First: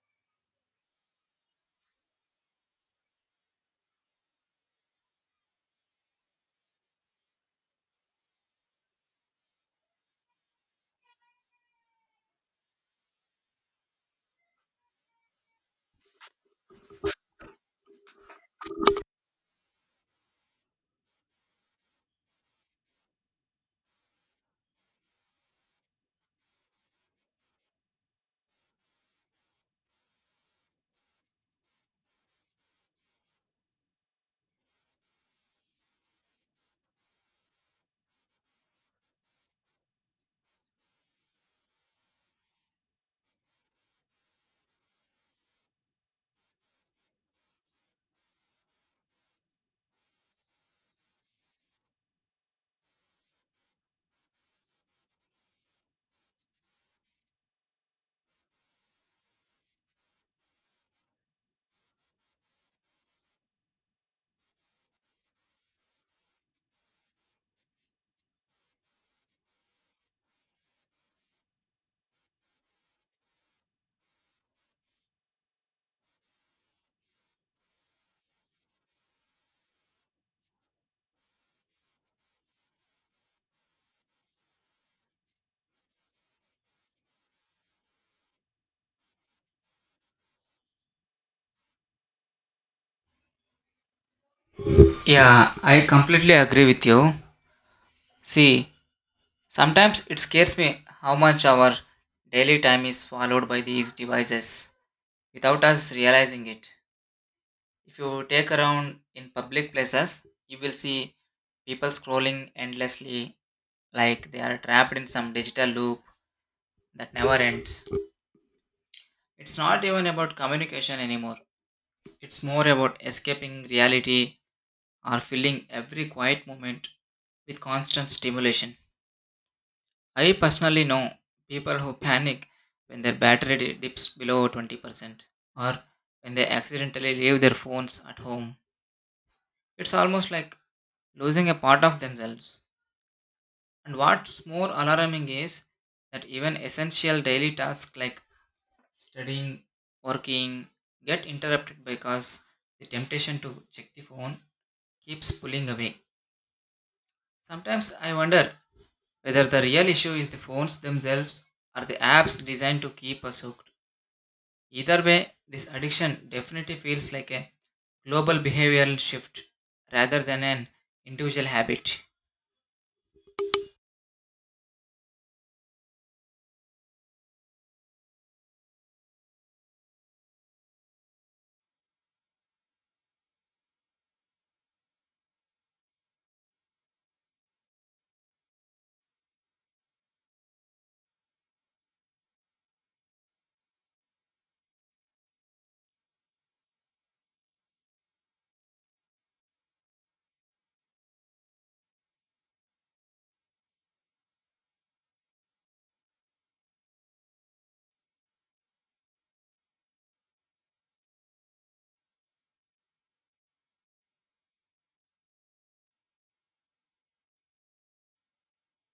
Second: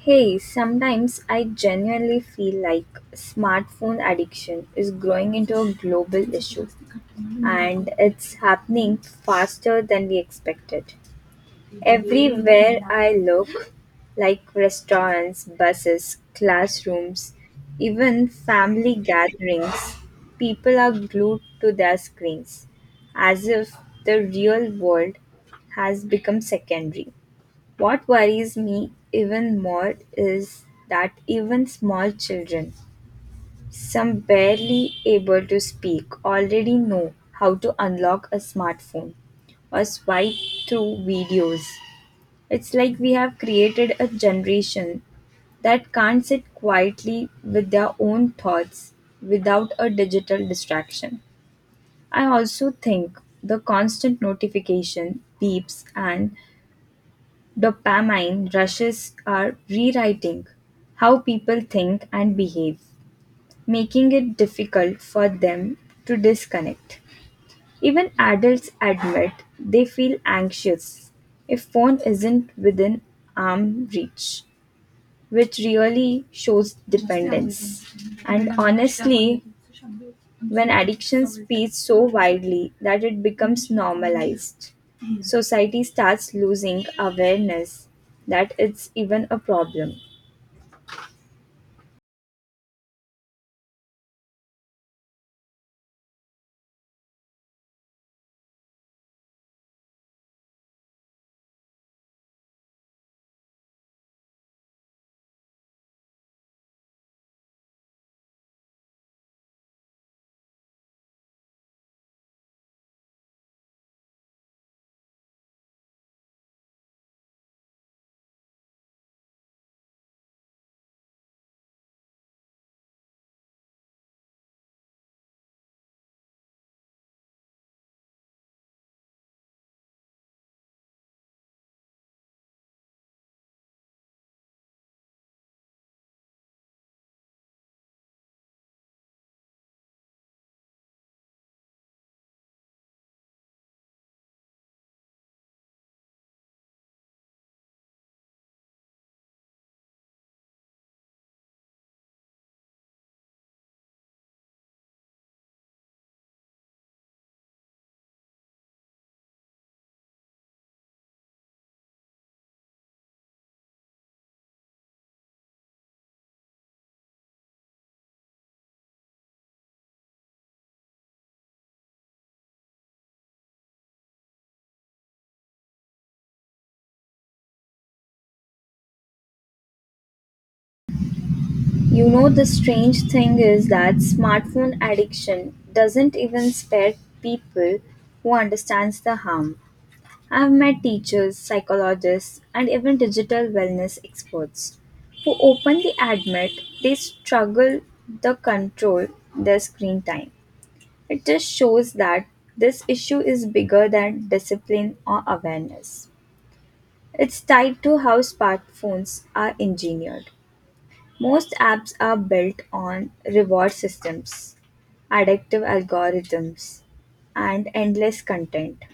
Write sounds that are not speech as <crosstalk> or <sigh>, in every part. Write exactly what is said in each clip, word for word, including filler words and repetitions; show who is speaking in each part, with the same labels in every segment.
Speaker 1: Hey, sometimes I genuinely feel like smartphone addiction is growing into a global issue and it's happening faster than we expected. Everywhere I look, like restaurants, buses, classrooms, even family gatherings, people are glued to their screens as if the real world has become secondary. What worries me even more is that even small children, some barely able to speak, already know how to unlock a smartphone or swipe through videos. It's like we have created a generation that can't sit quietly with their own thoughts without a digital distraction. I also think the constant notification, beeps, and Dopamine rushes are rewriting how people think and behave, making it difficult for them to disconnect. Even adults admit they feel anxious if phone isn't within arm reach which really shows dependence. And honestly, when addiction spreads so widely that it becomes normalized, society starts losing awareness that it's even a problem.
Speaker 2: Yeah, I completely agree with you. See, sometimes it scares me how much our daily time is swallowed by these devices without us realizing it. If you take around in public places, you will see people scrolling endlessly like they are trapped in some digital loop that never ends. It's not even about communication anymore, it's more about escaping reality or filling every quiet moment with constant stimulation. I personally know people who panic when their battery di- dips below twenty percent or when they accidentally leave their phones at home. It's almost like losing a part of themselves. And what's more alarming is that even essential daily tasks like studying, working get interrupted because the temptation to check the phone keeps pulling away. Sometimes I wonder whether the real issue is the phones themselves or the apps designed to keep us hooked. Either way, this addiction definitely feels like a global behavioral shift rather than an individual habit.
Speaker 1: You know, the strange thing is that smartphone addiction doesn't even spare people who understands the harm. I've met teachers, psychologists, and even digital wellness experts who openly admit they struggle to control their screen time. It just shows that this issue is bigger than discipline or awareness. It's tied to how smartphones are engineered. Most apps are built on reward systems, addictive algorithms, and endless content.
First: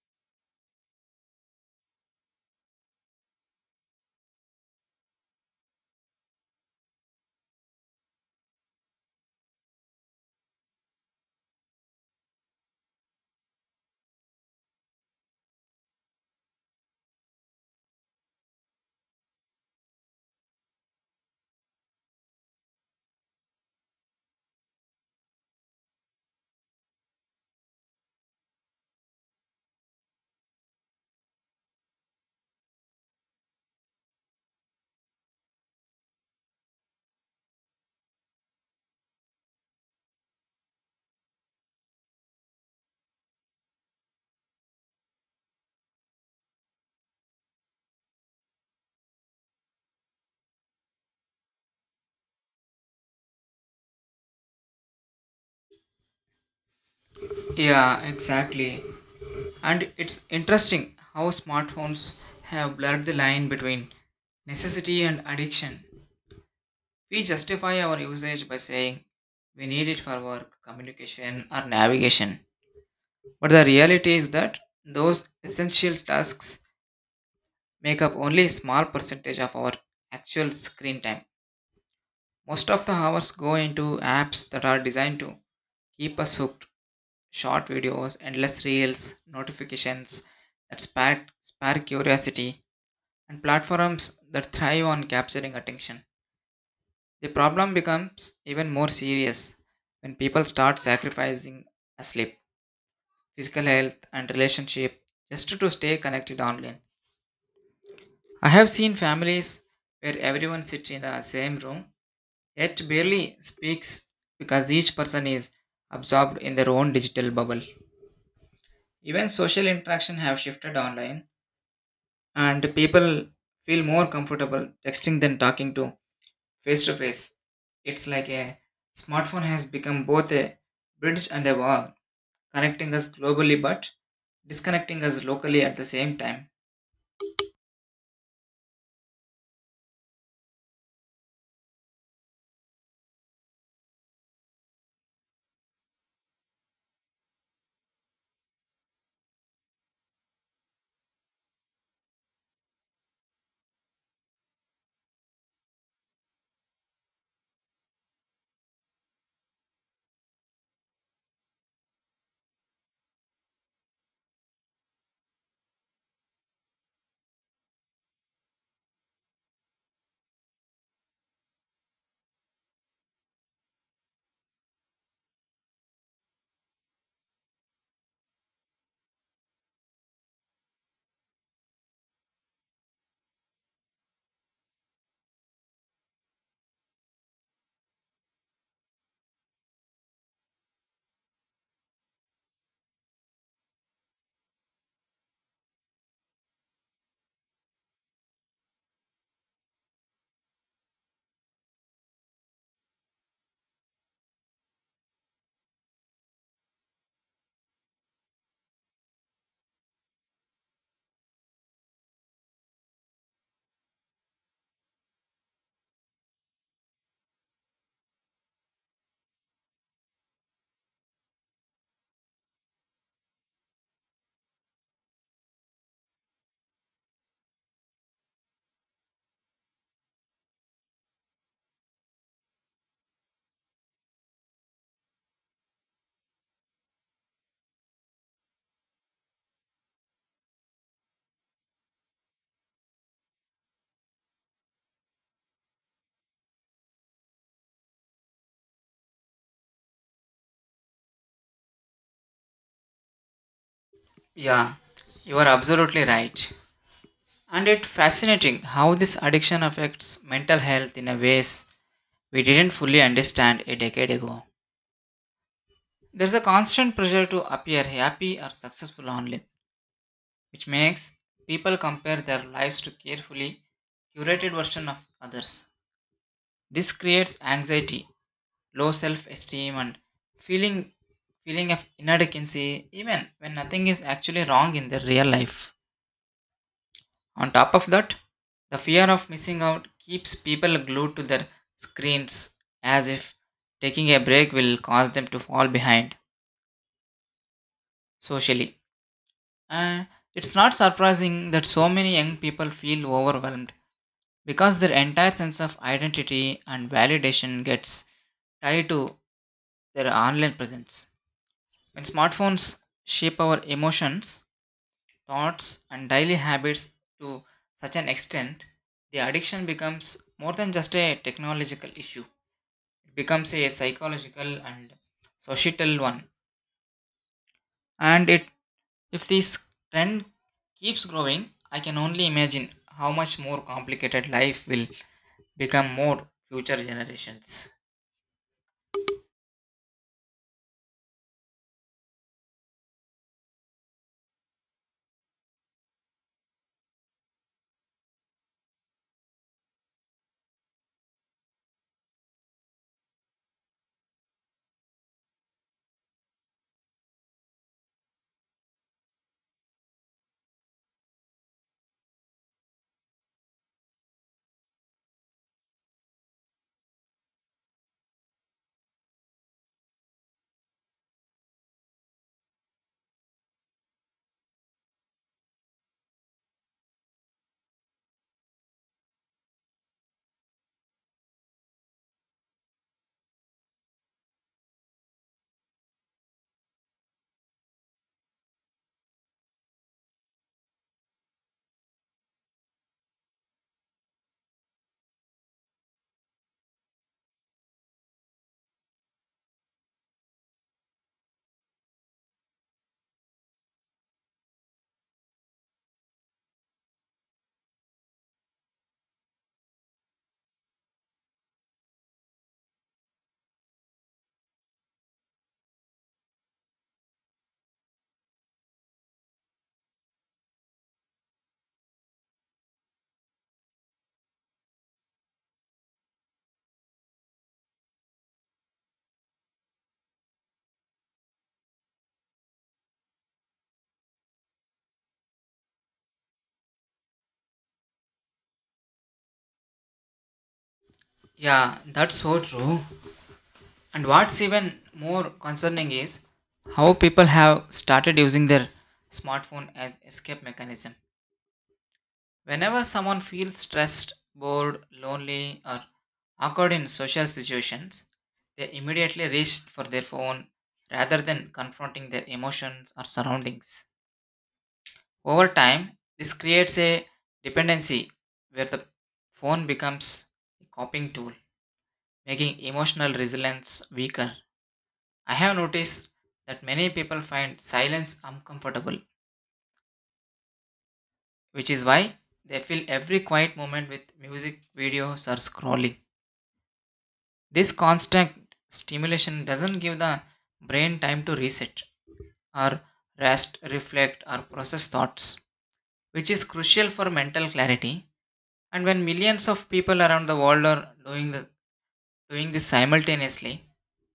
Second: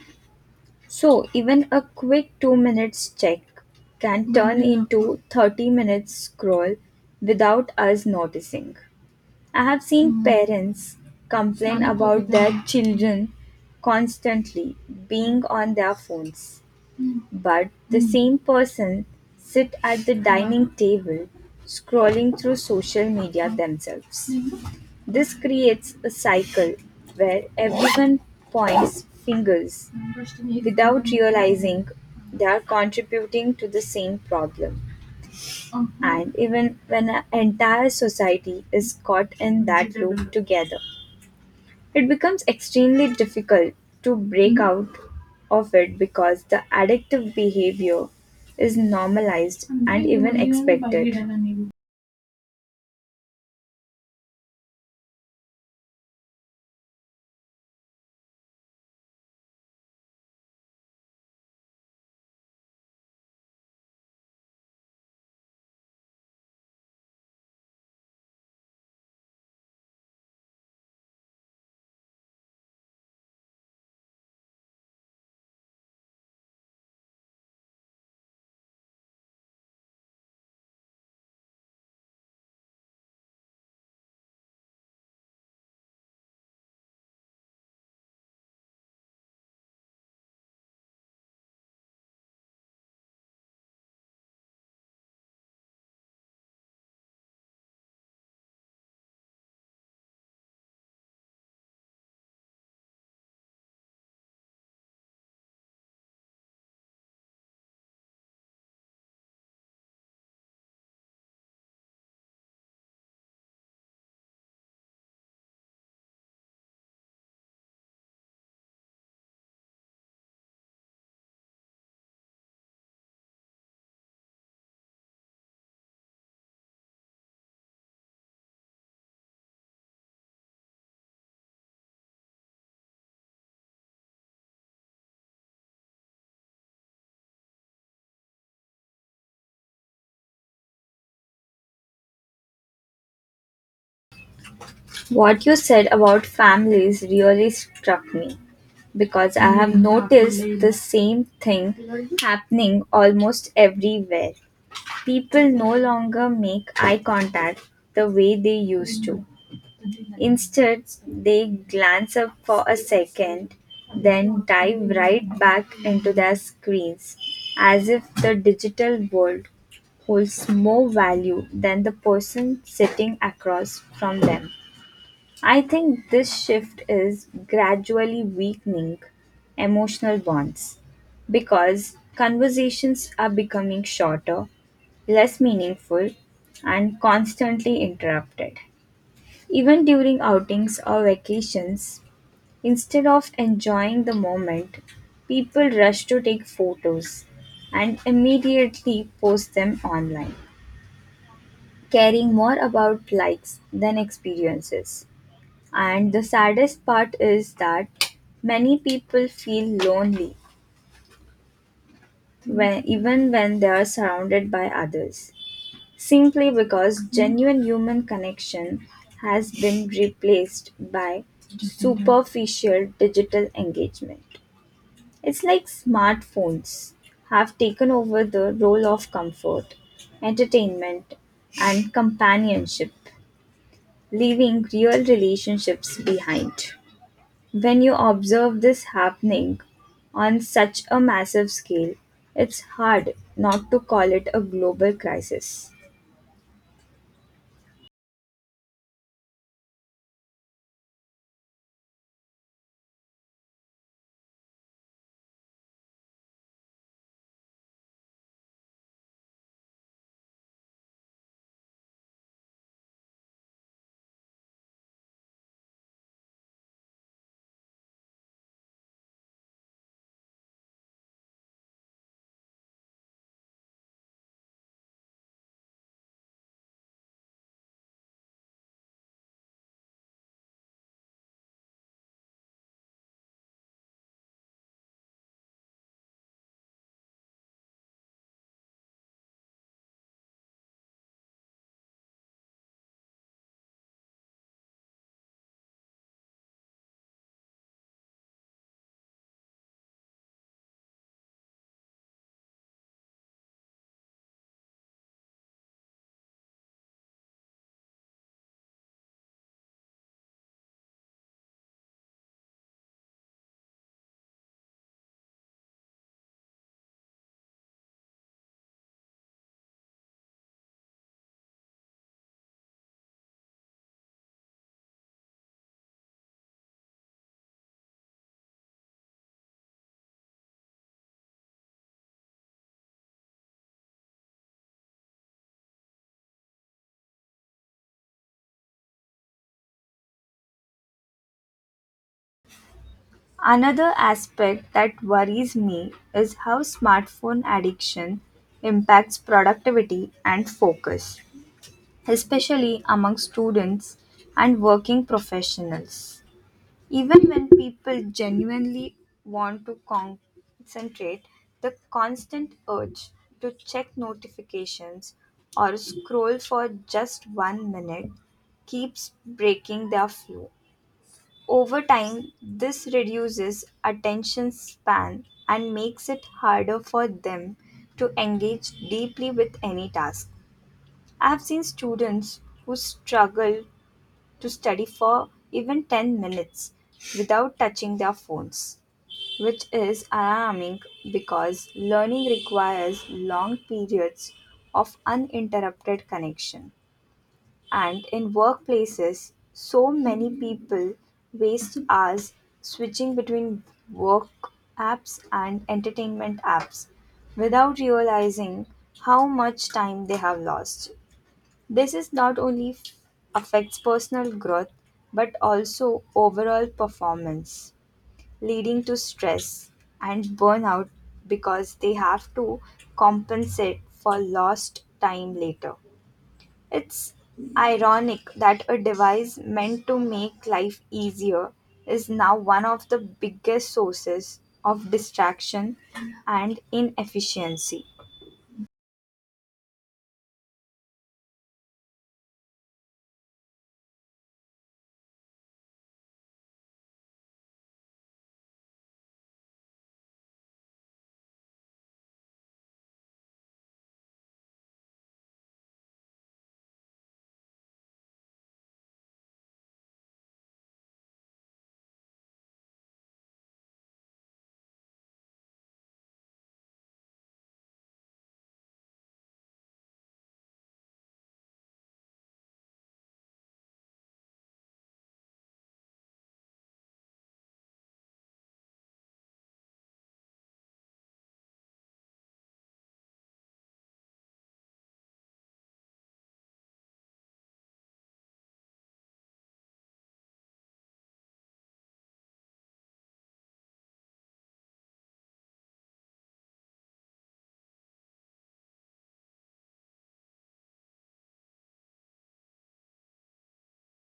Speaker 1: So, even a quick two minutes check can turn into thirty minutes scroll without us noticing. I have seen parents complain about their children constantly being on their phones, but the same person sit at the dining table scrolling through social media themselves. This creates a cycle where everyone points fingers without realizing they are contributing to the same problem. Uh-huh. And even when an entire society is caught in that loop together, it becomes extremely difficult to break out of it because the addictive behavior is normalized and even expected.
Speaker 2: Yeah, exactly. And it's interesting how smartphones have blurred the line between necessity and addiction. We justify our usage by saying we need it for work, communication, or navigation. But the reality is that those essential tasks make up only a small percentage of our actual screen time. Most of the hours go into apps that are designed to keep us hooked short videos, endless reels, notifications that spark, spark curiosity, and platforms that thrive on capturing attention. The problem becomes even more serious when people start sacrificing sleep, physical health, and relationship just to stay connected online. I have seen families where everyone sits in the same room yet barely speaks because each person is absorbed in their own digital bubble. Even social interaction have shifted online and people feel more comfortable texting than talking to face to face. It's like a smartphone has become both a bridge and a wall, connecting us globally but disconnecting us locally at the same time.
Speaker 1: What you said about families really struck me because I have noticed the same thing happening almost everywhere. People no longer make eye contact the way they used to. Instead, they glance up for a second, then dive right back into their screens, as if the digital world holds more value than the person sitting across from them. I think this shift is gradually weakening emotional bonds because conversations are becoming shorter, less meaningful, and constantly interrupted. Even during outings or vacations, instead of enjoying the moment, people rush to take photos and immediately post them online, caring more about likes than experiences. And the saddest part is that many people feel lonely when, even when they are surrounded by others, simply because genuine human connection has been replaced by superficial digital engagement. It's like smartphones have taken over the role of comfort, entertainment, and companionship, leaving real relationships behind. When you observe this happening on such a massive scale, it's hard not to call it a global crisis.
Speaker 2: Yeah, you are absolutely right. And it's fascinating how this addiction affects mental health in a ways we didn't fully understand a decade ago. There's a constant pressure to appear happy or successful online, which makes people compare their lives to carefully curated version of others. This creates anxiety, low self-esteem and feeling feeling of inadequacy even when nothing is actually wrong in their real life. On top of that, the fear of missing out keeps people glued to their screens as if taking a break will cause them to fall behind socially. And it's not surprising that so many young people feel overwhelmed because their entire sense of identity and validation gets tied to their online presence. When smartphones shape our emotions, thoughts, and daily habits to such an extent, the addiction becomes more than just a technological issue. It becomes a psychological and societal one, and it If this trend keeps growing, I can only imagine how much more complicated life will become more future generations.
Speaker 1: Another aspect that worries me is how smartphone addiction impacts productivity and focus, especially among students and working professionals. Even when people genuinely want to concentrate, the constant urge to check notifications or scroll for just one minute keeps breaking their flow. Over time, this reduces attention span and makes it harder for them to engage deeply with any task. I have seen students who struggle to study for even ten minutes without touching their phones, which is alarming because learning requires long periods of uninterrupted connection. And in workplaces, so many people waste hours switching between work apps and entertainment apps without realizing how much time they have lost. This is not only f- affects personal growth but also overall performance, leading to stress and burnout because they have to compensate for lost time later. It's ironic that a device meant to make life easier is now one of the biggest sources of distraction and inefficiency.
Speaker 2: Yeah, that's so true. And what's even more concerning is how people have started using their smartphone as escape mechanism. Whenever someone feels stressed, bored, lonely, or awkward in social situations, they immediately reach for their phone rather than confronting their emotions or surroundings. Over time, this creates a dependency where the phone becomes a coping tool, making emotional resilience weaker. I have noticed that many people find silence uncomfortable, which is why they fill every quiet moment with music, videos, or scrolling. This constant stimulation doesn't give the brain time to reset or rest, reflect, or process thoughts, which is crucial for mental clarity. And when millions of people around the world are doing, the, doing this simultaneously,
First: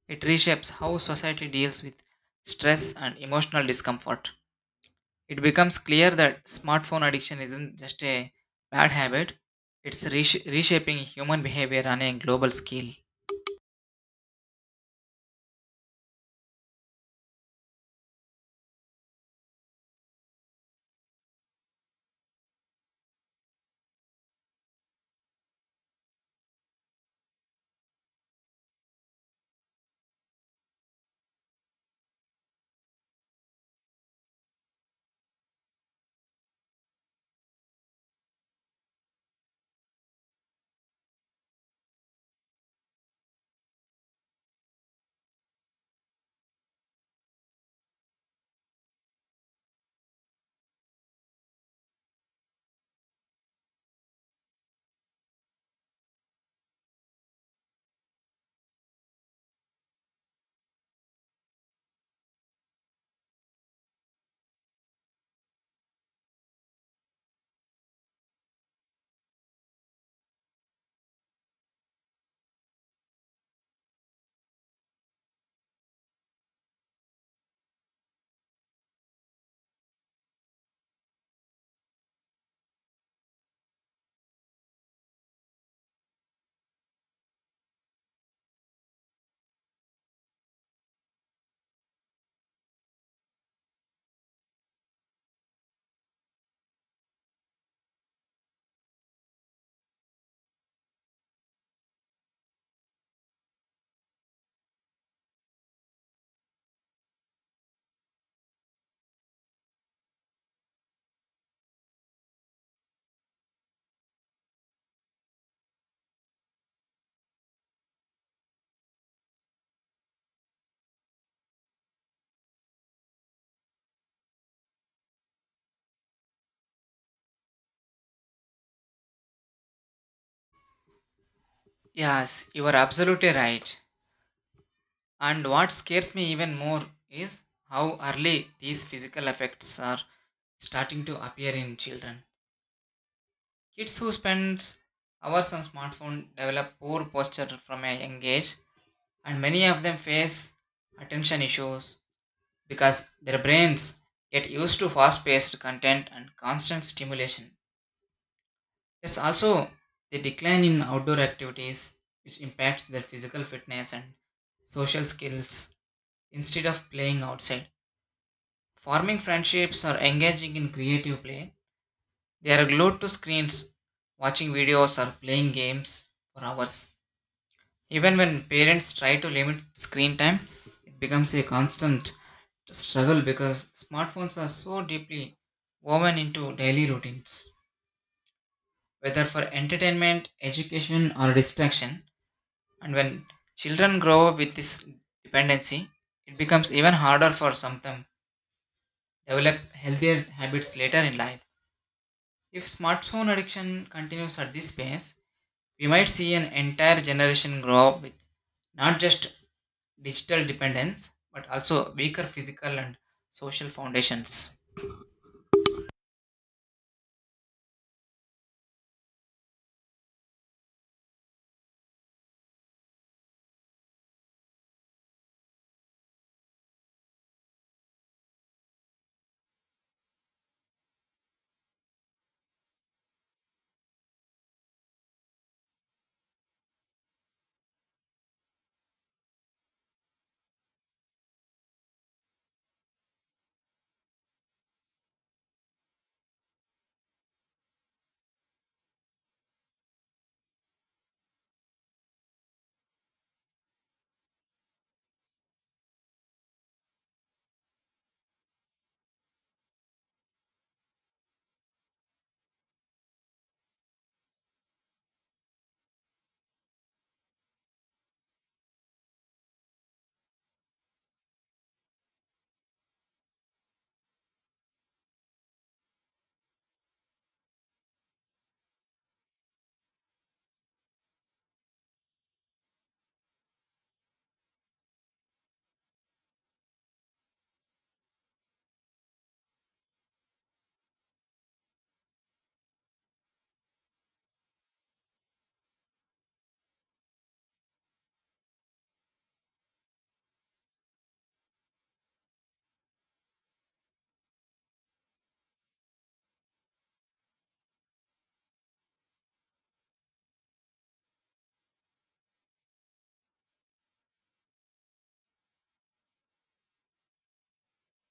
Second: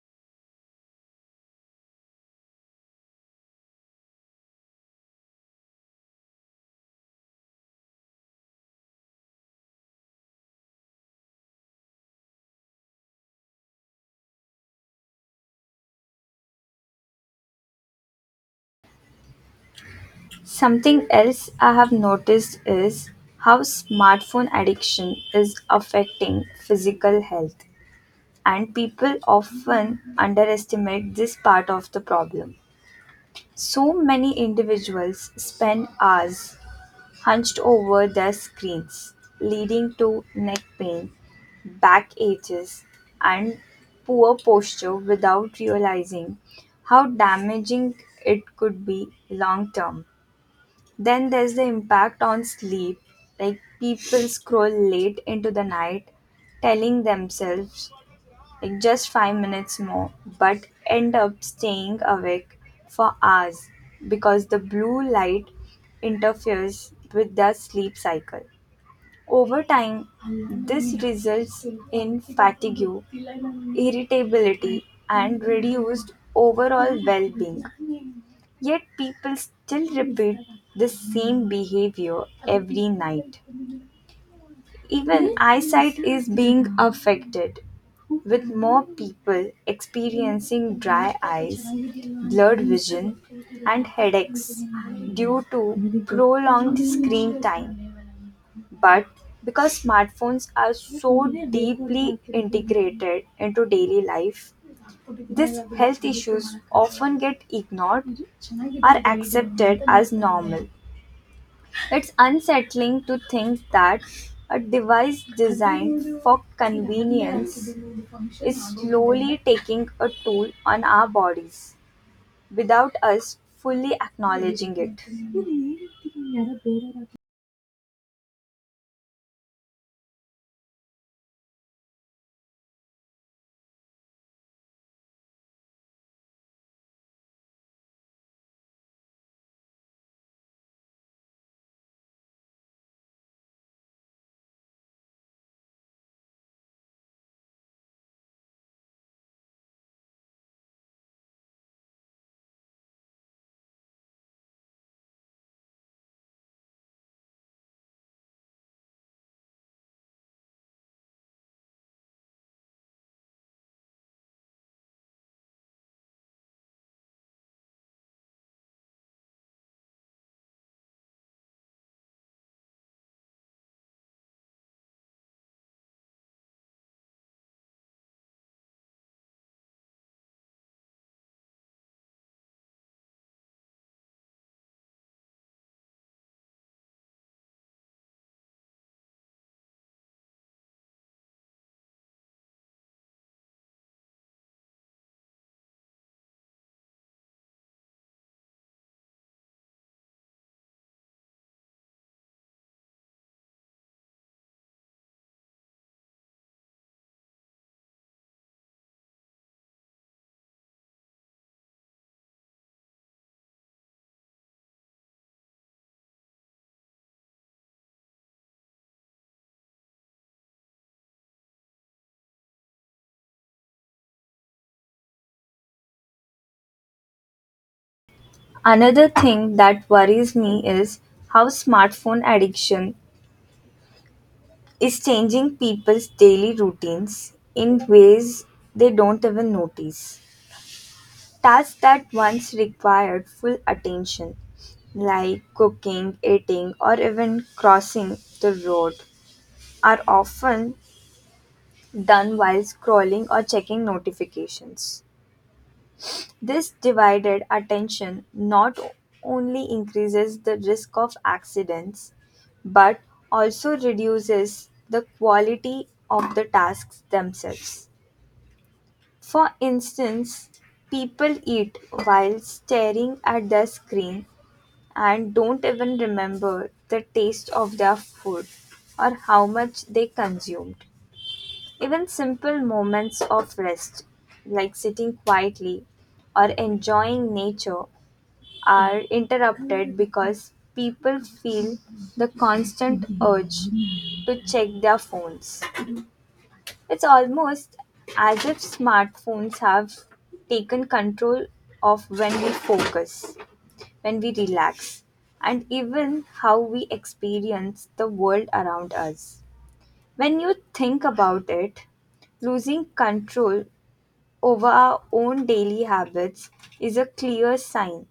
Speaker 2: it reshapes how society deals with stress and emotional discomfort. It becomes clear that smartphone addiction isn't just a bad habit, it's resh- reshaping human behavior on a global scale.
Speaker 1: Something else I have noticed is how smartphone addiction is affecting physical health, and people often underestimate this part of the problem. So many individuals spend hours hunched over their screens, leading to neck pain, back aches, and poor posture without realizing how damaging it could be long term. Then there's the impact on sleep, like people scroll late into the night, telling themselves like just five minutes more, but end up staying awake for hours because the blue light interferes with the sleep cycle. Over time, this results in fatigue, irritability, and reduced overall well being. Yet people still repeat the same behavior every night. Even eyesight is being affected, with more people experiencing dry eyes, blurred vision, and headaches due to prolonged screen time. But because smartphones are so deeply integrated into daily life, these health issues often get ignored or accepted as normal. It's unsettling to think that a device designed for convenience is slowly taking a toll on our bodies without us fully acknowledging it.
Speaker 2: Yes, you are absolutely right. And what scares me even more is how early these physical effects are starting to appear in children. Kids who spend hours on smartphone develop poor posture from a young age, and many of them face attention issues because their brains get used to fast-paced content and constant stimulation. There's also the decline in outdoor activities, which impacts their physical fitness and social skills instead of playing outside. Forming friendships or engaging in creative play, they are glued to screens, watching videos or playing games for hours. Even when parents try to limit screen time, it becomes a constant struggle because smartphones are so deeply woven into daily routines, whether for entertainment, education, or distraction. And when children grow up with this dependency, it becomes even harder for some of them develop healthier habits later in life. If smartphone addiction continues at this pace, we might see an entire generation grow up with not just digital dependence but also weaker physical and social foundations.
Speaker 1: Another thing that worries me is how smartphone addiction is changing people's daily routines in ways they don't even notice. Tasks that once required full attention, like cooking, eating, or even crossing the road, are often done while scrolling or checking notifications. This divided attention not only increases the risk of accidents but also reduces the quality of the tasks themselves. For instance, people eat while staring at their screen and don't even remember the taste of their food or how much they consumed. Even simple moments of rest, like sitting quietly or enjoying nature, are interrupted because people feel the constant urge to check their phones. It's almost as if smartphones have taken control of when we focus, when we relax, and even how we experience the world around us. When you think about it, losing control over our own daily habits is a clear sign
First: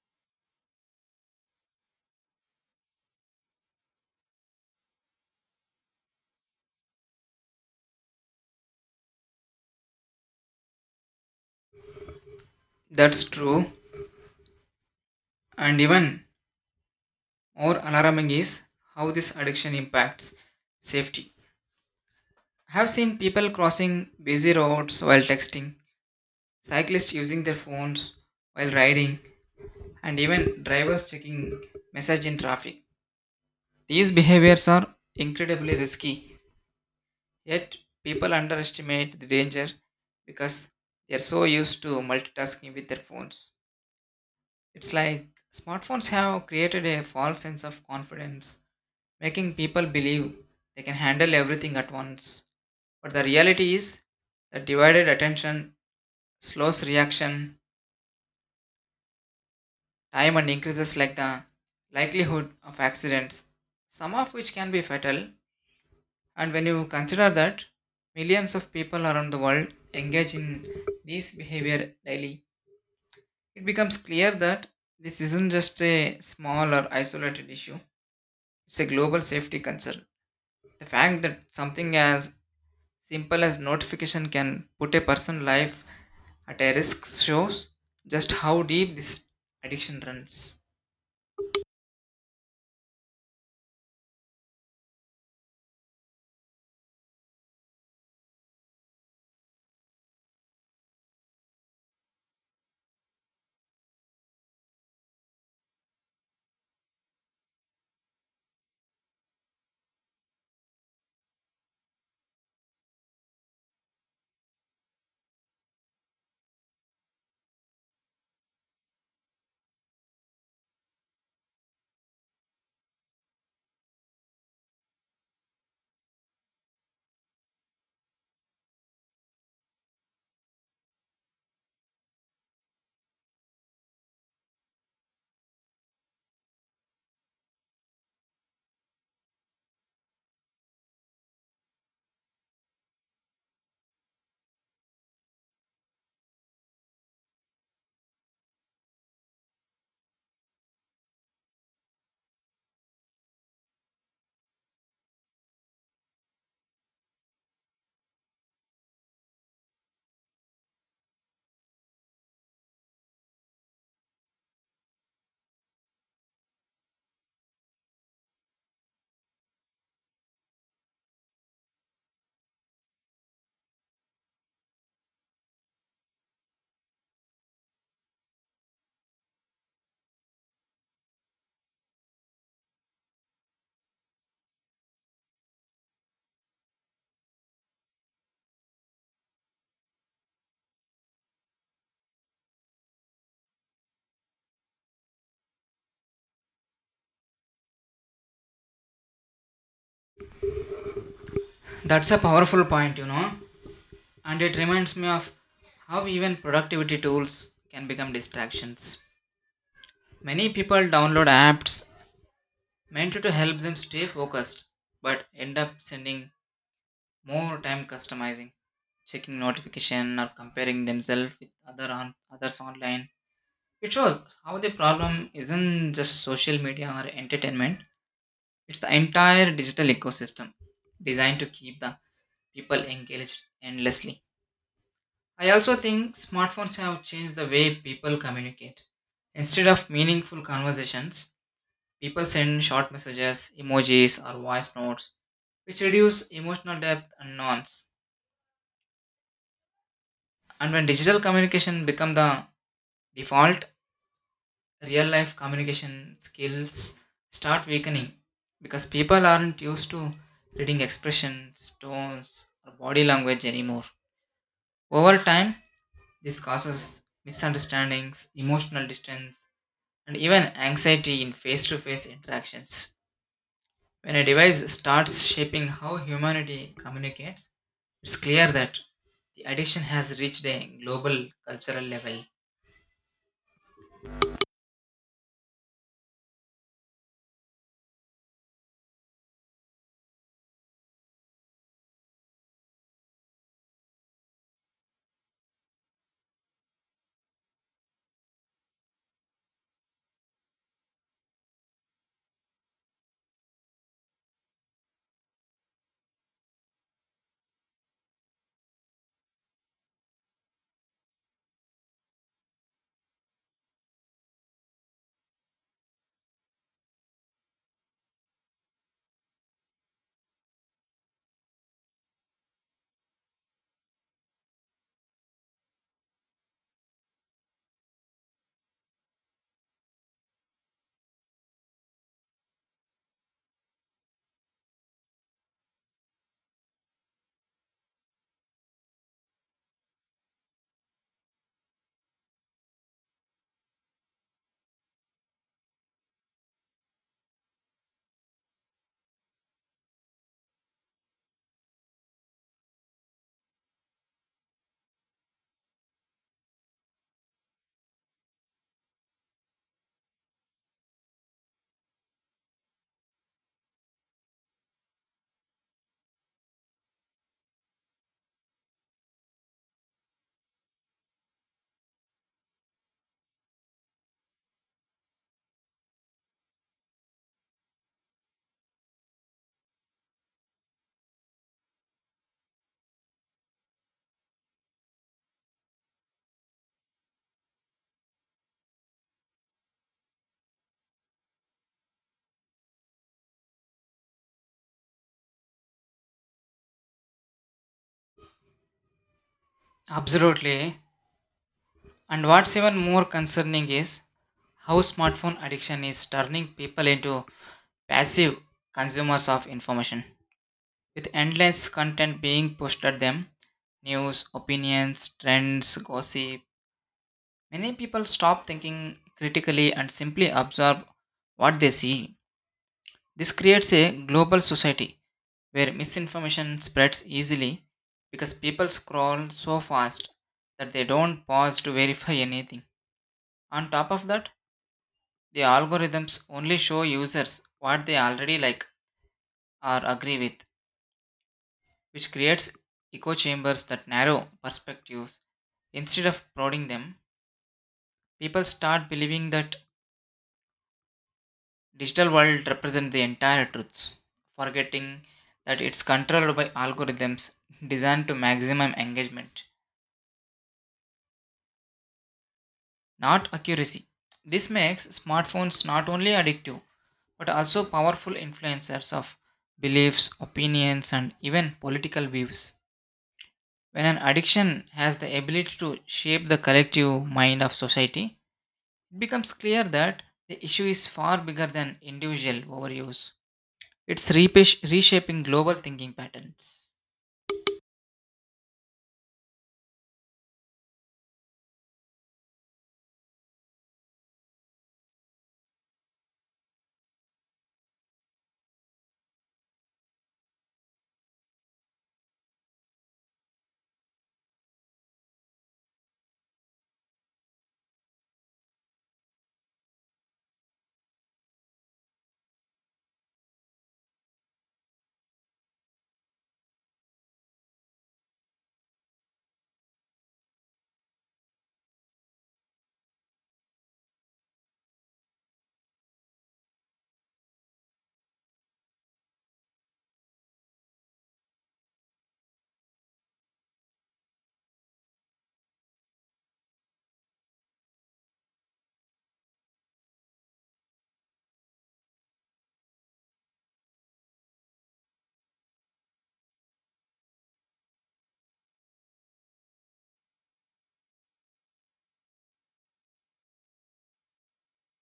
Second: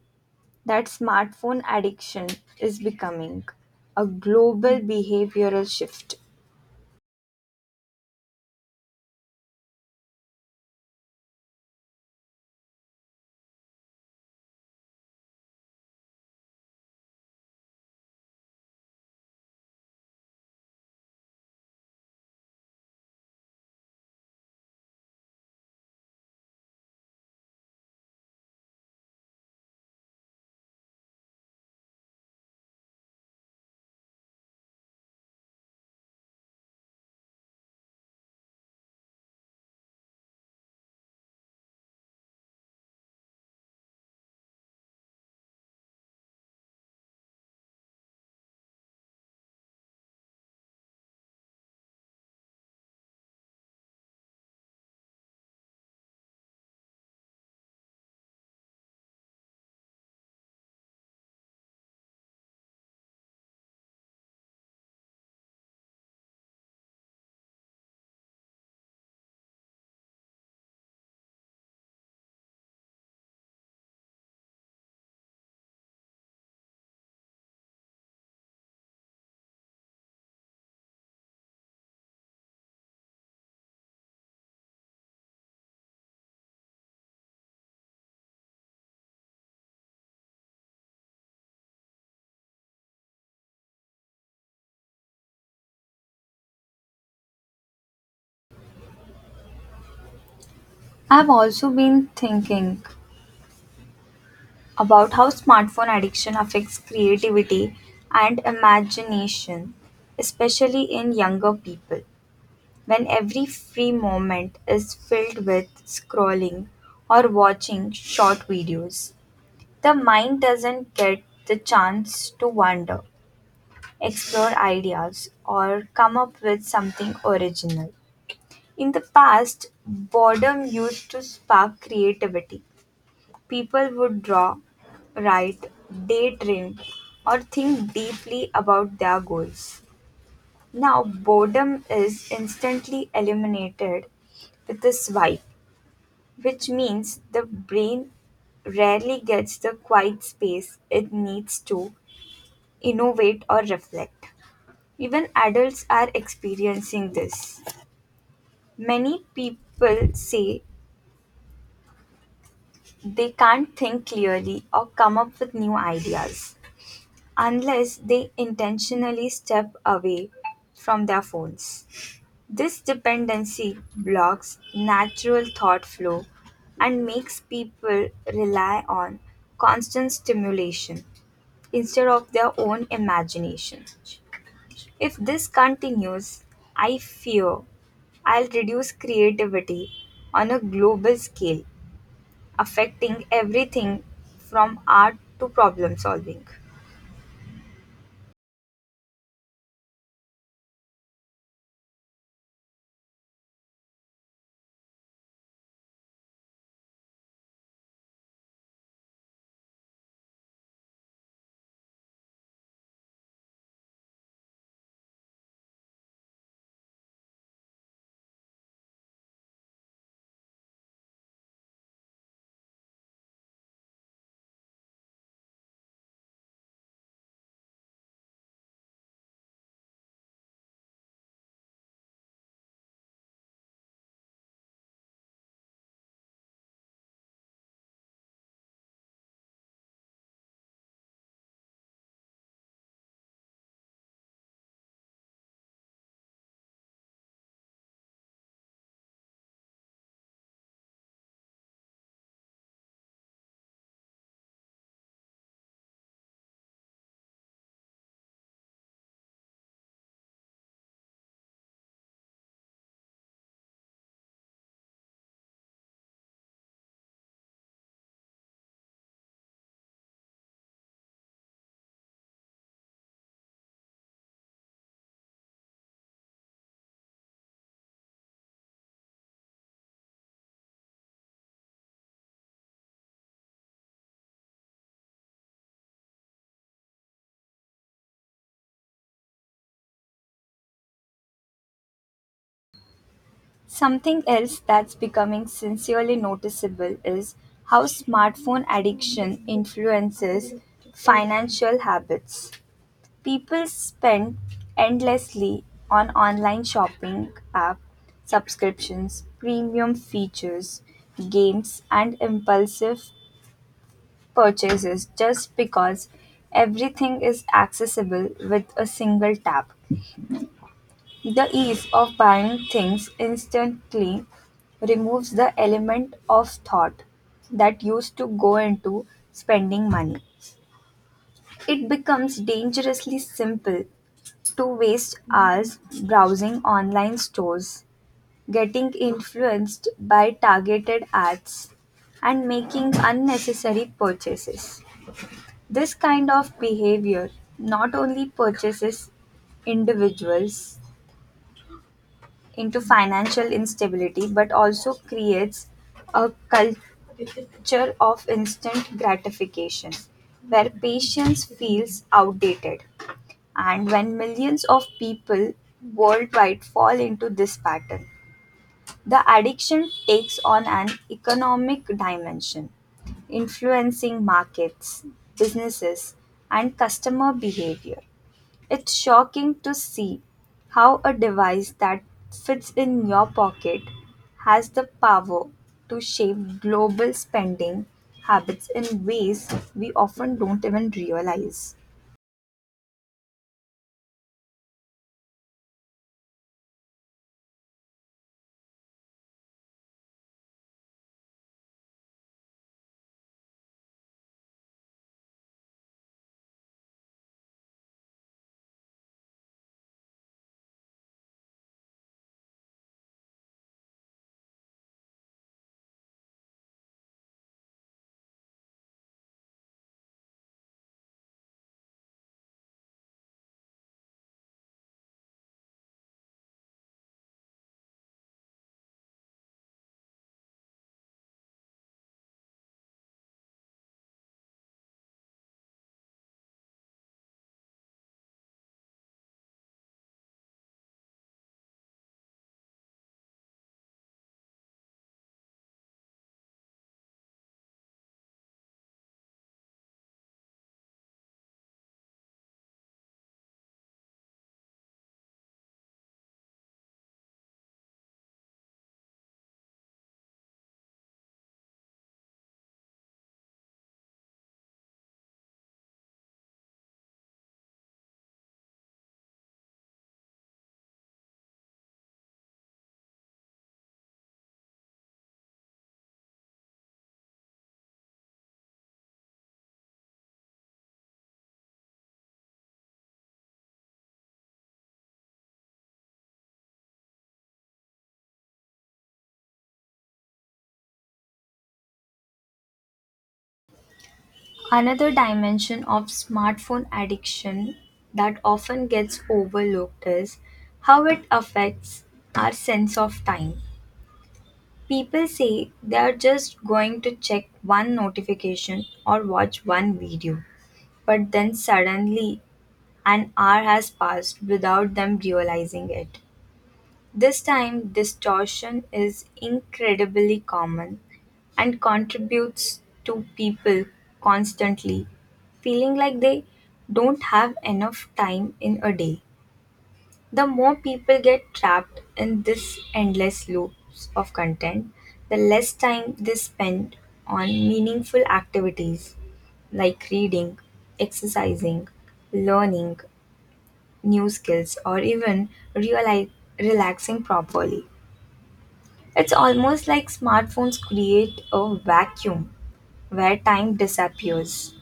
Speaker 1: that smartphone addiction is becoming a global behavioral shift.
Speaker 2: That's true, and even more alarming is how this addiction impacts safety. I have seen people crossing busy roads while texting, cyclists using their phones while riding, and even drivers checking message in traffic. These behaviors are incredibly risky, yet people underestimate the danger because they are so used to multitasking with their phones. It's like smartphones have created a false sense of confidence, making people believe they can handle everything at once. But the reality is that divided attention slows reaction time and increases like the likelihood of accidents, some of which can be fatal. And when you consider that millions of people around the world engage in this behavior daily, it becomes clear that this isn't just a small or isolated issue, it's a global safety concern. The fact that something as simple as notification can put a person's life at a risk shows just how deep this addiction runs.
Speaker 1: I've also been thinking about how smartphone addiction affects creativity and imagination, especially in younger people, when every free moment is filled with scrolling or watching short videos. The mind doesn't get the chance to wander, explore ideas, or come up with something original. In the past, boredom used to spark creativity. People would draw, write, daydream, or think deeply about their goals. Now boredom is instantly eliminated with a swipe, which means the brain rarely gets the quiet space it needs to innovate or reflect. Even adults are experiencing this. Many people say they can't think clearly or come up with new ideas unless they intentionally step away from their phones. This dependency blocks natural thought flow and makes people rely on constant stimulation instead of their own imagination. If this continues, I fear I'll reduce creativity on a global scale, affecting everything from art to problem solving.
Speaker 2: That's a powerful point, you know, and it reminds me of how even productivity tools can become distractions. Many people download apps meant to help them stay focused but end up spending more time customizing, checking notification or comparing themselves with other on, others online. It shows how the problem isn't just social media or entertainment, it's the entire digital ecosystem designed to keep the people engaged endlessly. I also think smartphones have changed the way people communicate. Instead of meaningful conversations, people send short messages, emojis, or voice notes, which reduce emotional depth and nuance. And when digital communication become the default, real life communication skills start weakening because people aren't used to reading expressions, tones, or body language anymore. Over time, this causes misunderstandings, emotional distance, and even anxiety in face to face interactions. When a device starts shaping how humanity communicates, it's clear that the addiction has reached a global cultural level.
Speaker 1: Something else that's becoming sincerely noticeable is how smartphone addiction influences financial habits. People spend endlessly on online shopping app subscriptions, premium features, games, and impulsive purchases just because everything is accessible with a single tap. The ease of buying things instantly removes the element of thought that used to go into spending money. It becomes dangerously simple to waste hours browsing online stores, getting influenced by targeted ads, and making unnecessary purchases. This kind of behavior not only purchases individuals into financial instability, but also creates a culture of instant gratification where patience feels outdated. And when millions of people worldwide fall into this pattern, the addiction takes on an economic dimension, influencing markets, businesses, and customer behavior. It's shocking to see how a device that fits in your pocket has the power to shape global spending habits in ways we often don't even realize.
Speaker 2: Absolutely. And what's even more concerning is how smartphone addiction is turning people into passive consumers of information. With endless content being pushed at them news, opinions, trends, gossip many people stop thinking critically and simply absorb what they see. This creates a global society where misinformation spreads easily because people scroll so fast that they don't pause to verify anything. On top of that, the algorithms only show users what they already like or agree with, which creates echo chambers that narrow perspectives. Instead of prodding them, people start believing that digital world represents the entire truths, forgetting that it's controlled by algorithms <laughs> designed to maximum engagement, not accuracy. This makes smartphones not only addictive but also powerful influencers of beliefs, opinions, and even political views. When an addiction has the ability to shape the collective mind of society, it becomes clear that the issue is far bigger than individual overuse. It's repish- reshaping global thinking patterns.
Speaker 1: Another dimension of smartphone addiction that often gets overlooked is how it affects our sense of time. People say they are just going to check one notification or watch one video, but then suddenly an hour has passed without them realizing it. This time, distortion is incredibly common and contributes to people constantly feeling like they don't have enough time in a day. The more people get trapped in this endless loops of content, the less time they spend on meaningful activities like reading, exercising, learning new skills, or even reali- relaxing properly. It's almost like smartphones create a vacuum where time disappears,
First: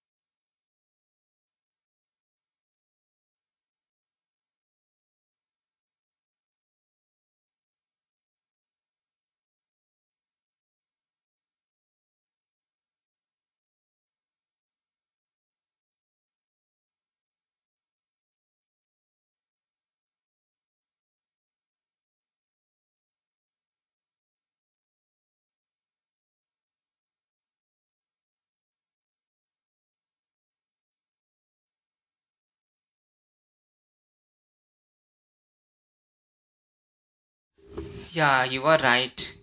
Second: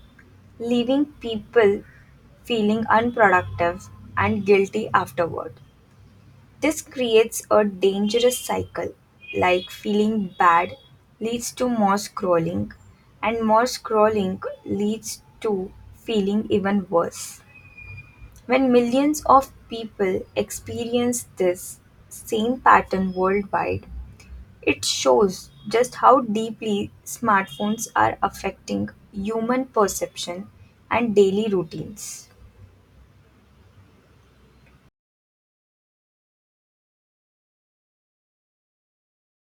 Speaker 1: leaving people feeling unproductive and guilty afterward. This creates a dangerous cycle, like feeling bad leads to more scrolling, and more scrolling leads to feeling even worse. When millions of people experience this same pattern worldwide, it shows just how deeply smartphones are affecting human perception and daily routines.
Speaker 2: Yeah, you are right.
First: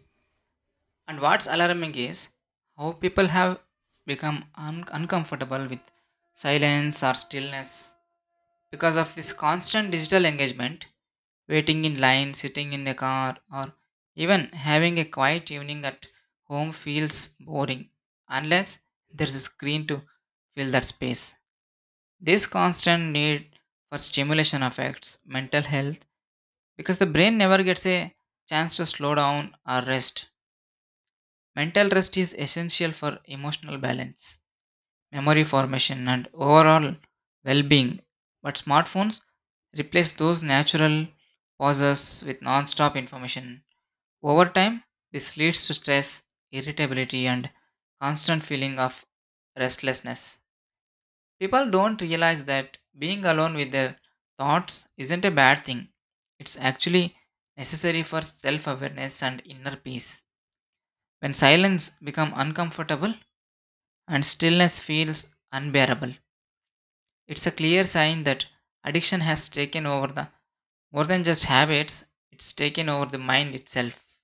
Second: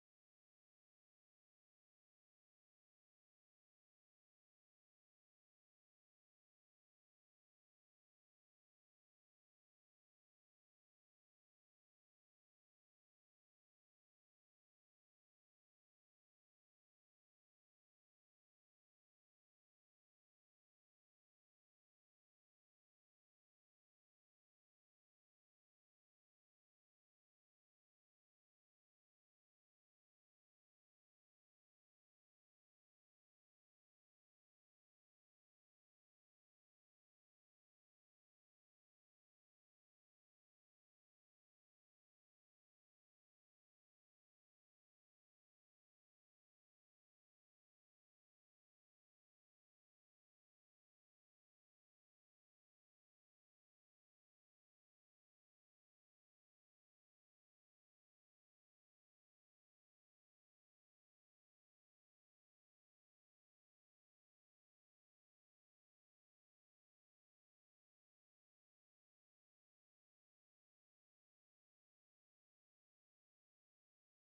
Speaker 2: And what's alarming is how people have become un- uncomfortable with silence or stillness because of this constant digital engagement, waiting in line, sitting in a car, or even having a quiet evening at home feels boring unless there's a screen to fill that space. This constant need for stimulation affects mental health because the brain never gets a chance to slow down or rest. Mental rest is essential for emotional balance, memory formation, and overall well being. But smartphones replace those natural pauses with non stop information. Over time, this leads to stress, irritability, and constant feeling of restlessness. People don't realize that being alone with their thoughts isn't a bad thing. It's actually necessary for self awareness and inner peace. When silence becomes uncomfortable and stillness feels unbearable, it's a clear sign that addiction has taken over the more than just habits, it's taken over the mind itself.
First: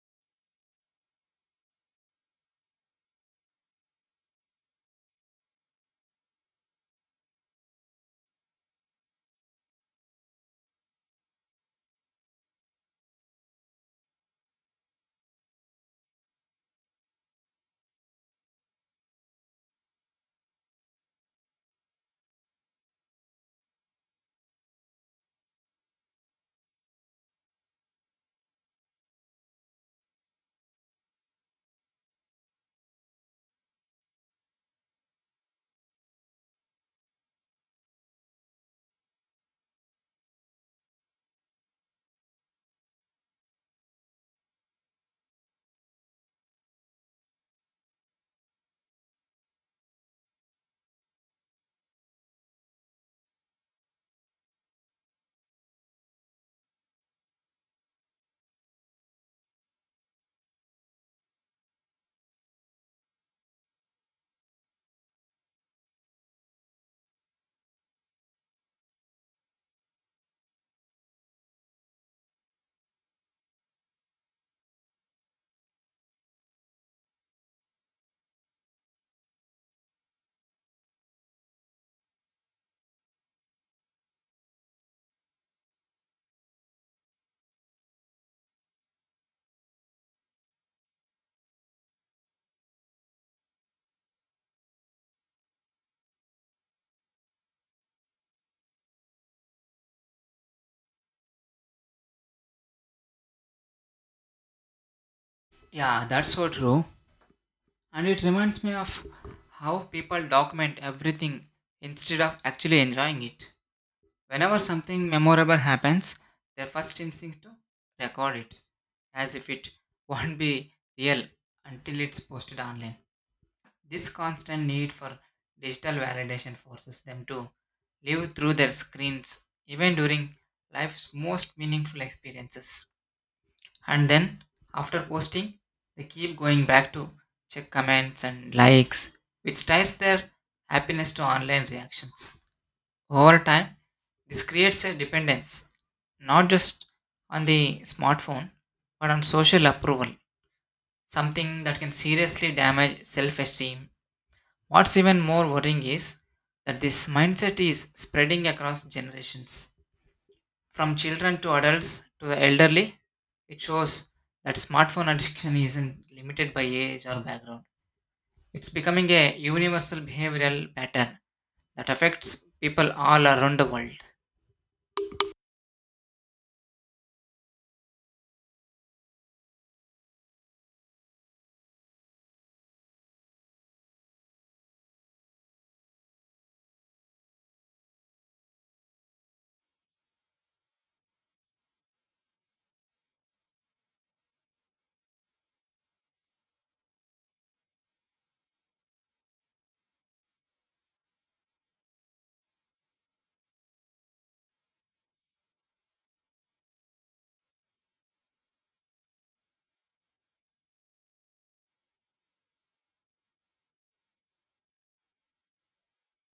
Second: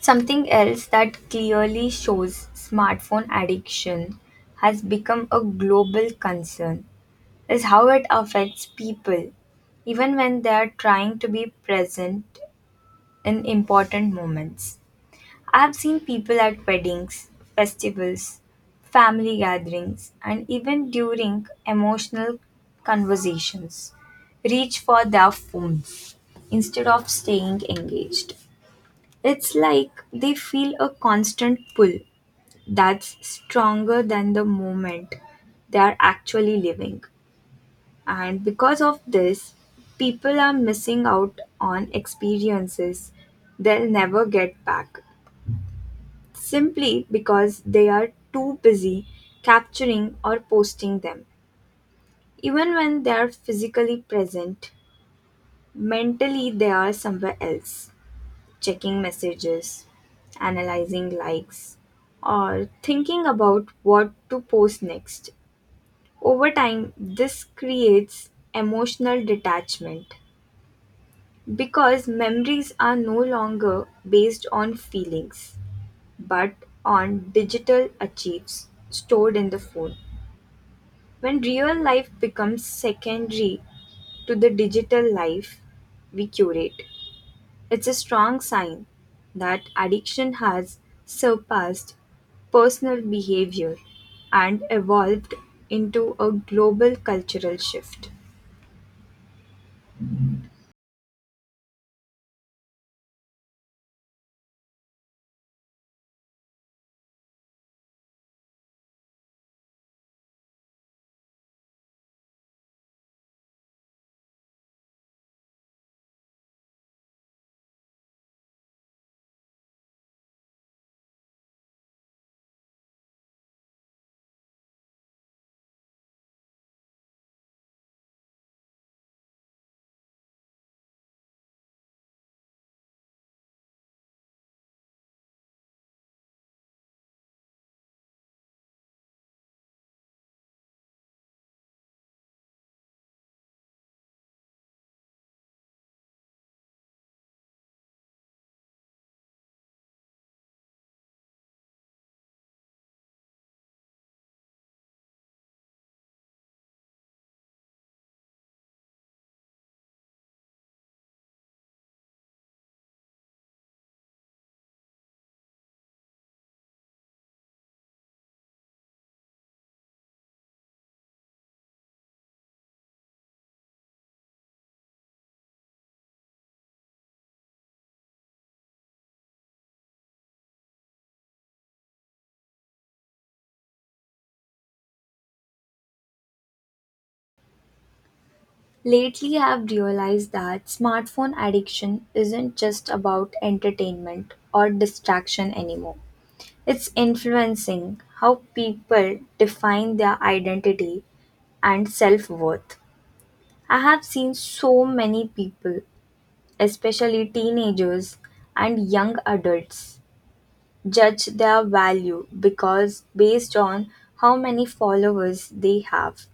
Speaker 1: Something else that clearly shows smartphone addiction has become a global concern is how it affects people, even when they are trying to be present in important moments. I've seen people at weddings, festivals, family gatherings, and even during emotional conversations reach for their phones instead of staying engaged. It's like they feel a constant pull that's stronger than the moment they are actually living. And because of this, people are missing out on experiences they'll never get back simply because they are too busy capturing or posting them. Even when they are physically present, mentally they are somewhere else, checking messages, analyzing likes, or thinking about what to post next. Over time, this creates emotional detachment because memories are no longer based on feelings but on digital achieves stored in the phone. When real life becomes secondary to the digital life we curate, it's a strong sign that addiction has surpassed personal behavior and evolved into a global cultural shift.
Speaker 2: Yeah, that's so true. And it reminds me of how people document everything instead of actually enjoying it. Whenever something memorable happens, their first instinct to record it as if it <laughs> won't be real until it's posted online. This constant need for digital validation forces them to live through their screens even during life's most meaningful experiences. And then, after posting, they keep going back to check comments and likes, which ties their happiness to online reactions. Over time, this creates a dependence not just on the smartphone but on social approval, something that can seriously damage self esteem. What's even more worrying is that this mindset is spreading across generations from children to adults to the elderly. It shows that smartphone addiction isn't limited by age or background, it's becoming a universal behavioral pattern that affects people all around the world.
Speaker 1: Lately, I've realized that smartphone addiction isn't just about entertainment or distraction anymore. It's influencing how people define their identity and self worth. I have seen so many people, especially teenagers and young adults, judge their value because based on how many followers they have,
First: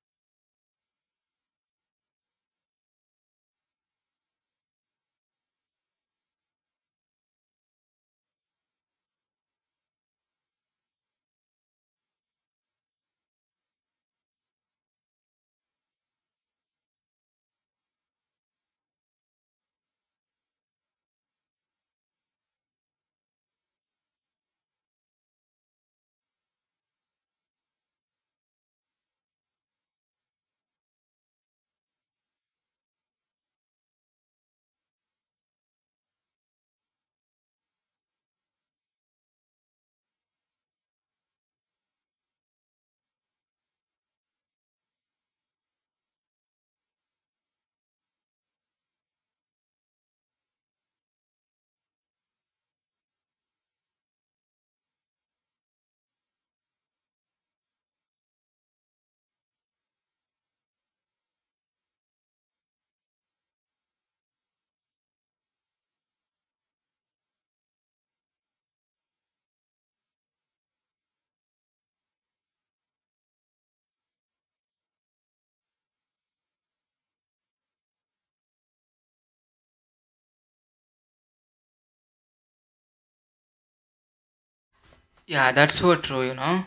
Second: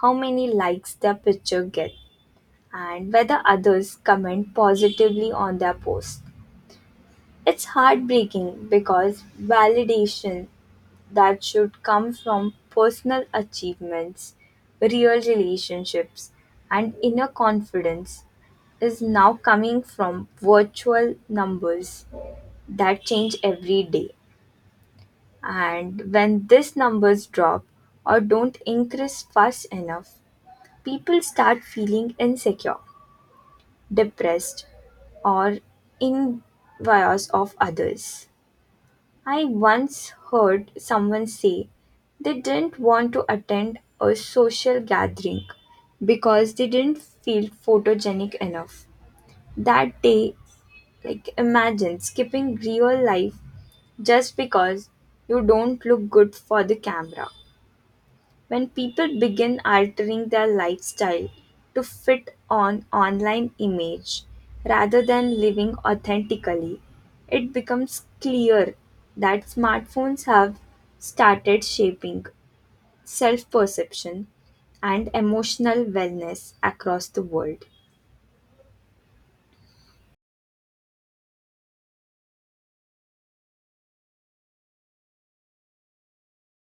Speaker 1: how many likes their picture get, and whether others comment positively on their post. It's heartbreaking because validation that should come from personal achievements, real relationships, and inner confidence is now coming from virtual numbers that change every day. And when these numbers drop or don't increase fast enough, people start feeling insecure, depressed, or envious of others. I once heard someone say they didn't want to attend a social gathering because they didn't feel photogenic enough. That day, like, imagine skipping real life just because you don't look good for the camera. When people begin altering their lifestyle to fit an online image rather than living authentically, it becomes clear that smartphones have started shaping self perception and emotional wellness across the world.
Speaker 2: Yeah, that's so true, you know,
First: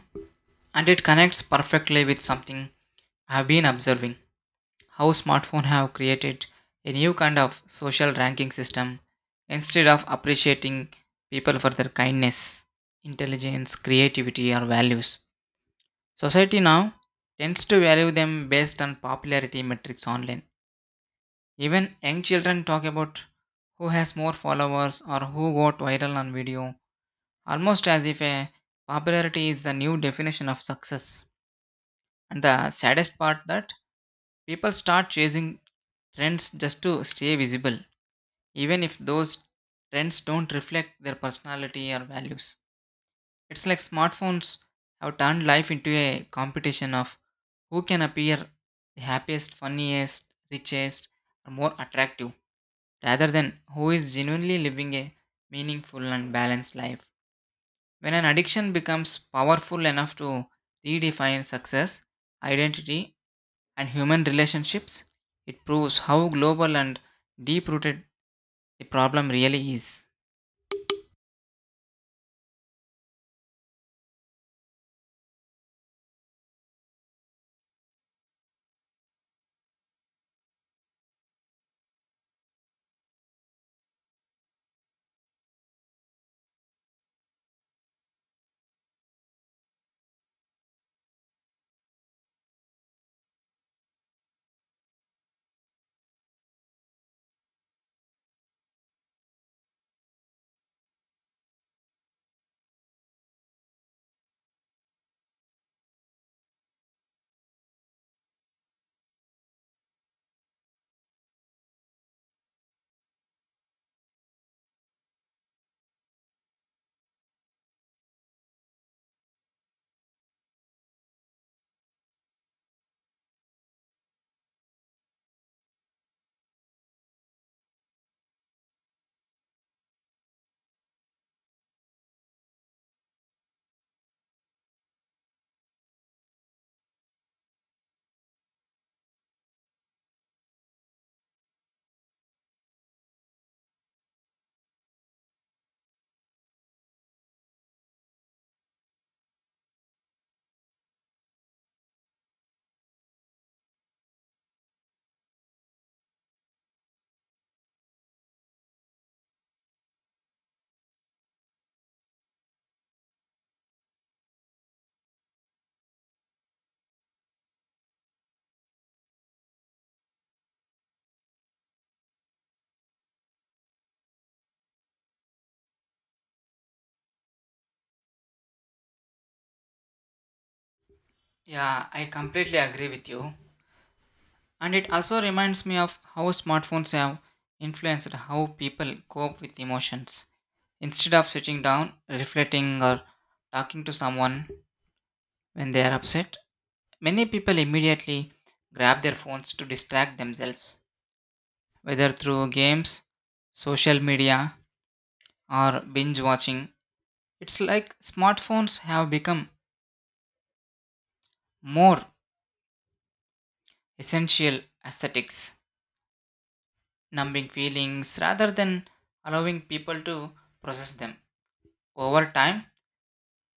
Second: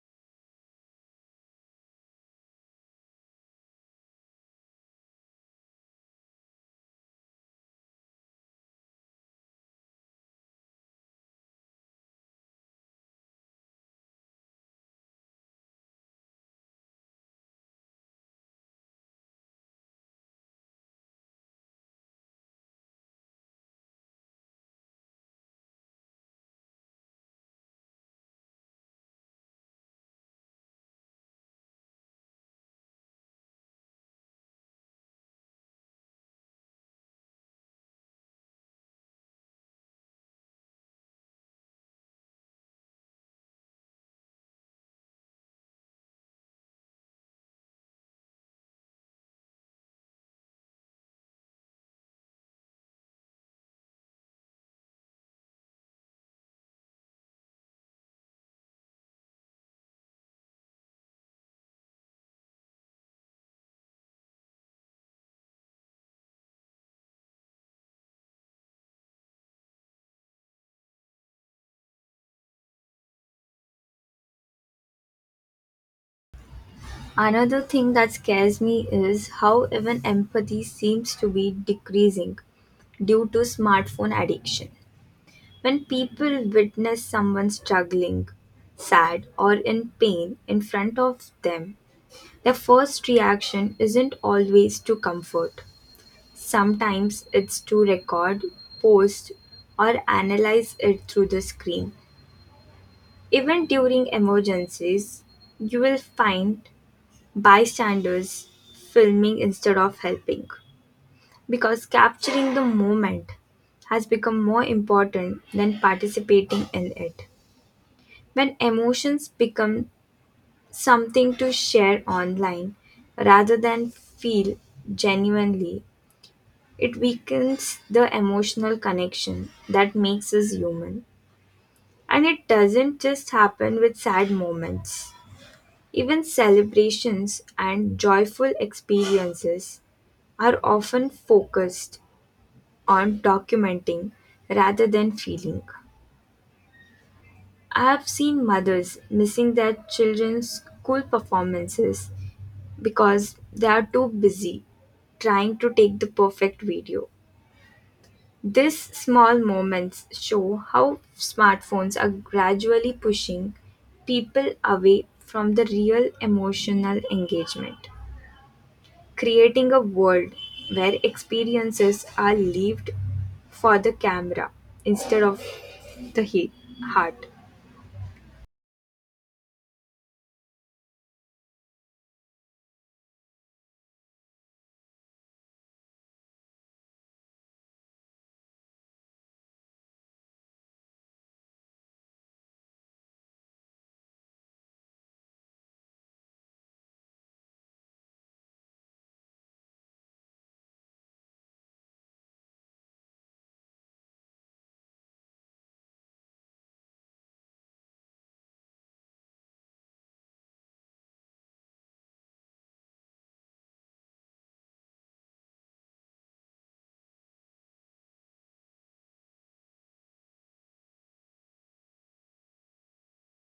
Speaker 2: and it connects perfectly with something I've been observing how smartphones have created a new kind of social ranking system instead of appreciating people for their kindness, intelligence, creativity or values. Society now tends to value them based on popularity metrics online. Even young children talk about who has more followers or who got viral on video, almost as if a popularity is the new definition of success. And the saddest part that people start chasing trends just to stay visible, even if those trends don't reflect their personality or values. It's like smartphones have turned life into a competition of who can appear the happiest, funniest, richest, or more attractive, rather than who is genuinely living a meaningful and balanced life. When an addiction becomes powerful enough to redefine success, identity, and human relationships, it proves how global and deep rooted the problem really is.
Speaker 1: Another thing that scares me is how even empathy seems to be decreasing due to smartphone addiction. When people witness someone struggling, sad, or in pain in front of them, their first reaction isn't always to comfort. Sometimes it's to record, post, or analyze it through the screen. Even during emergencies, you will find bystanders filming instead of helping because capturing the moment has become more important than participating in it. When emotions become something to share online rather than feel genuinely, it weakens the emotional connection that makes us human. And it doesn't just happen with sad moments. Even celebrations and joyful experiences are often focused on documenting rather than feeling. I have seen mothers missing their children's school performances because they are too busy trying to take the perfect video. These small moments show how smartphones are gradually pushing people away from the real emotional engagement, creating a world where experiences are lived for the camera instead of the he- heart.
Speaker 2: Yeah, I completely agree with you. And it also reminds me of how smartphones have influenced how people cope with emotions. Instead of sitting down, reflecting, or talking to someone when they are upset, many people immediately grab their phones to distract themselves, whether through games, social media, or binge watching. It's like smartphones have become more essential aesthetics, numbing feelings rather than allowing people to process them. Over time,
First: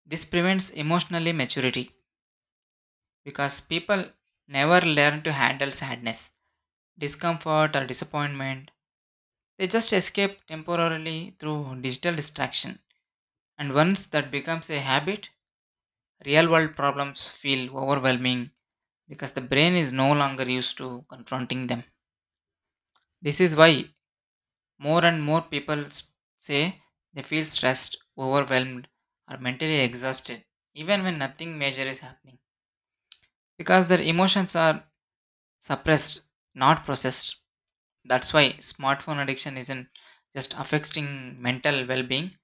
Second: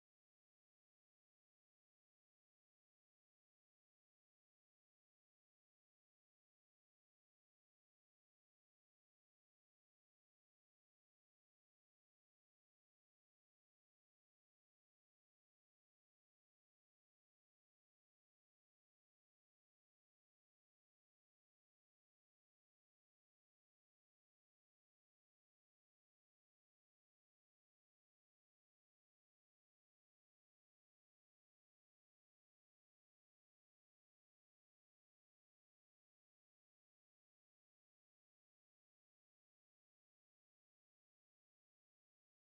Speaker 2: this prevents emotionally maturity because people never learn to handle sadness, discomfort, or disappointment. They just escape temporarily through digital distraction. And once that becomes a habit, real world problems feel overwhelming because the brain is no longer used to confronting them. This is why more and more people s- say they feel stressed, overwhelmed, or mentally exhausted, even when nothing major is happening, because their emotions are suppressed, not processed. That's why smartphone addiction isn't just affecting mental well being,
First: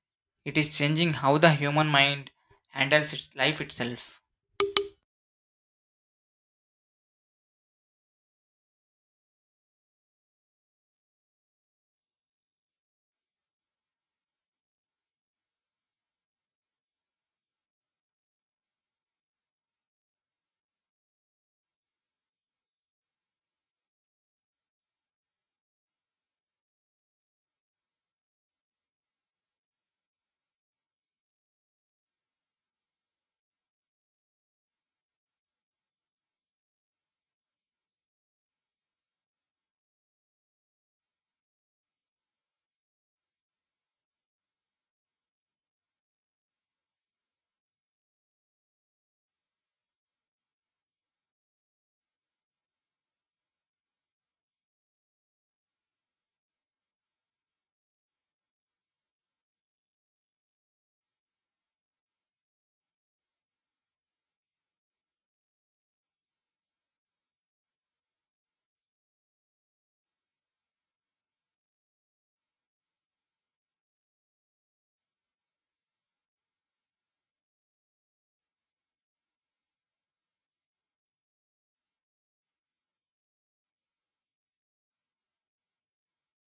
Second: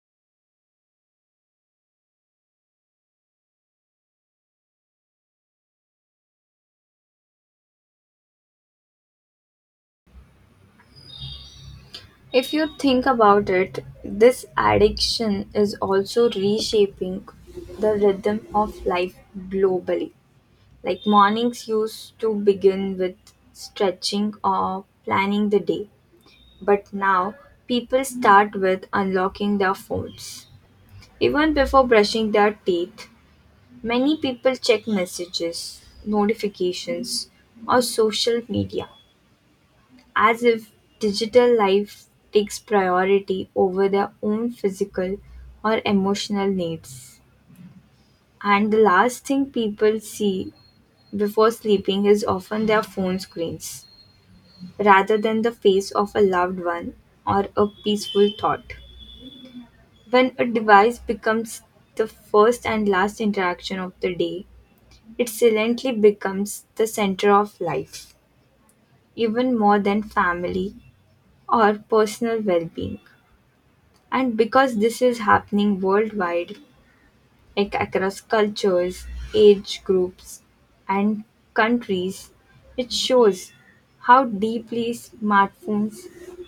Speaker 2: it is changing how the human mind handles its life itself.
Speaker 1: If you think about it, this addiction is also reshaping the rhythm of life globally. Like, mornings used to begin with stretching or planning the day, but now people start with unlocking their phones. Even before brushing their teeth, many people check messages, notifications, or social media, as if digital life takes priority over their own physical or emotional needs. And the last thing people see before sleeping is often their phone screens, rather than the face of a loved one or a peaceful thought. When a device becomes the first and last interaction of the day, it silently becomes the center of life, even more than family or personal well being. And because this is happening worldwide, like across cultures, age groups, and countries, it shows how deeply smartphones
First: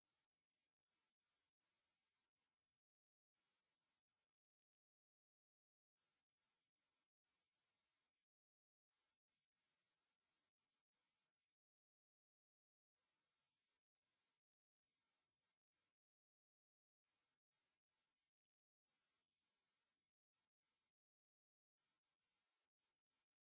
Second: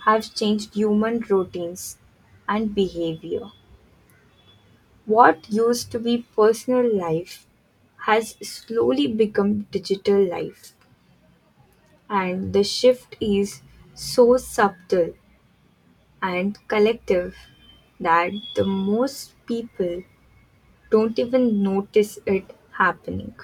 Speaker 1: have changed human routines and behavior. What used to be personal life has slowly become digital life, and the shift is so subtle and collective that the most people don't even notice it happening.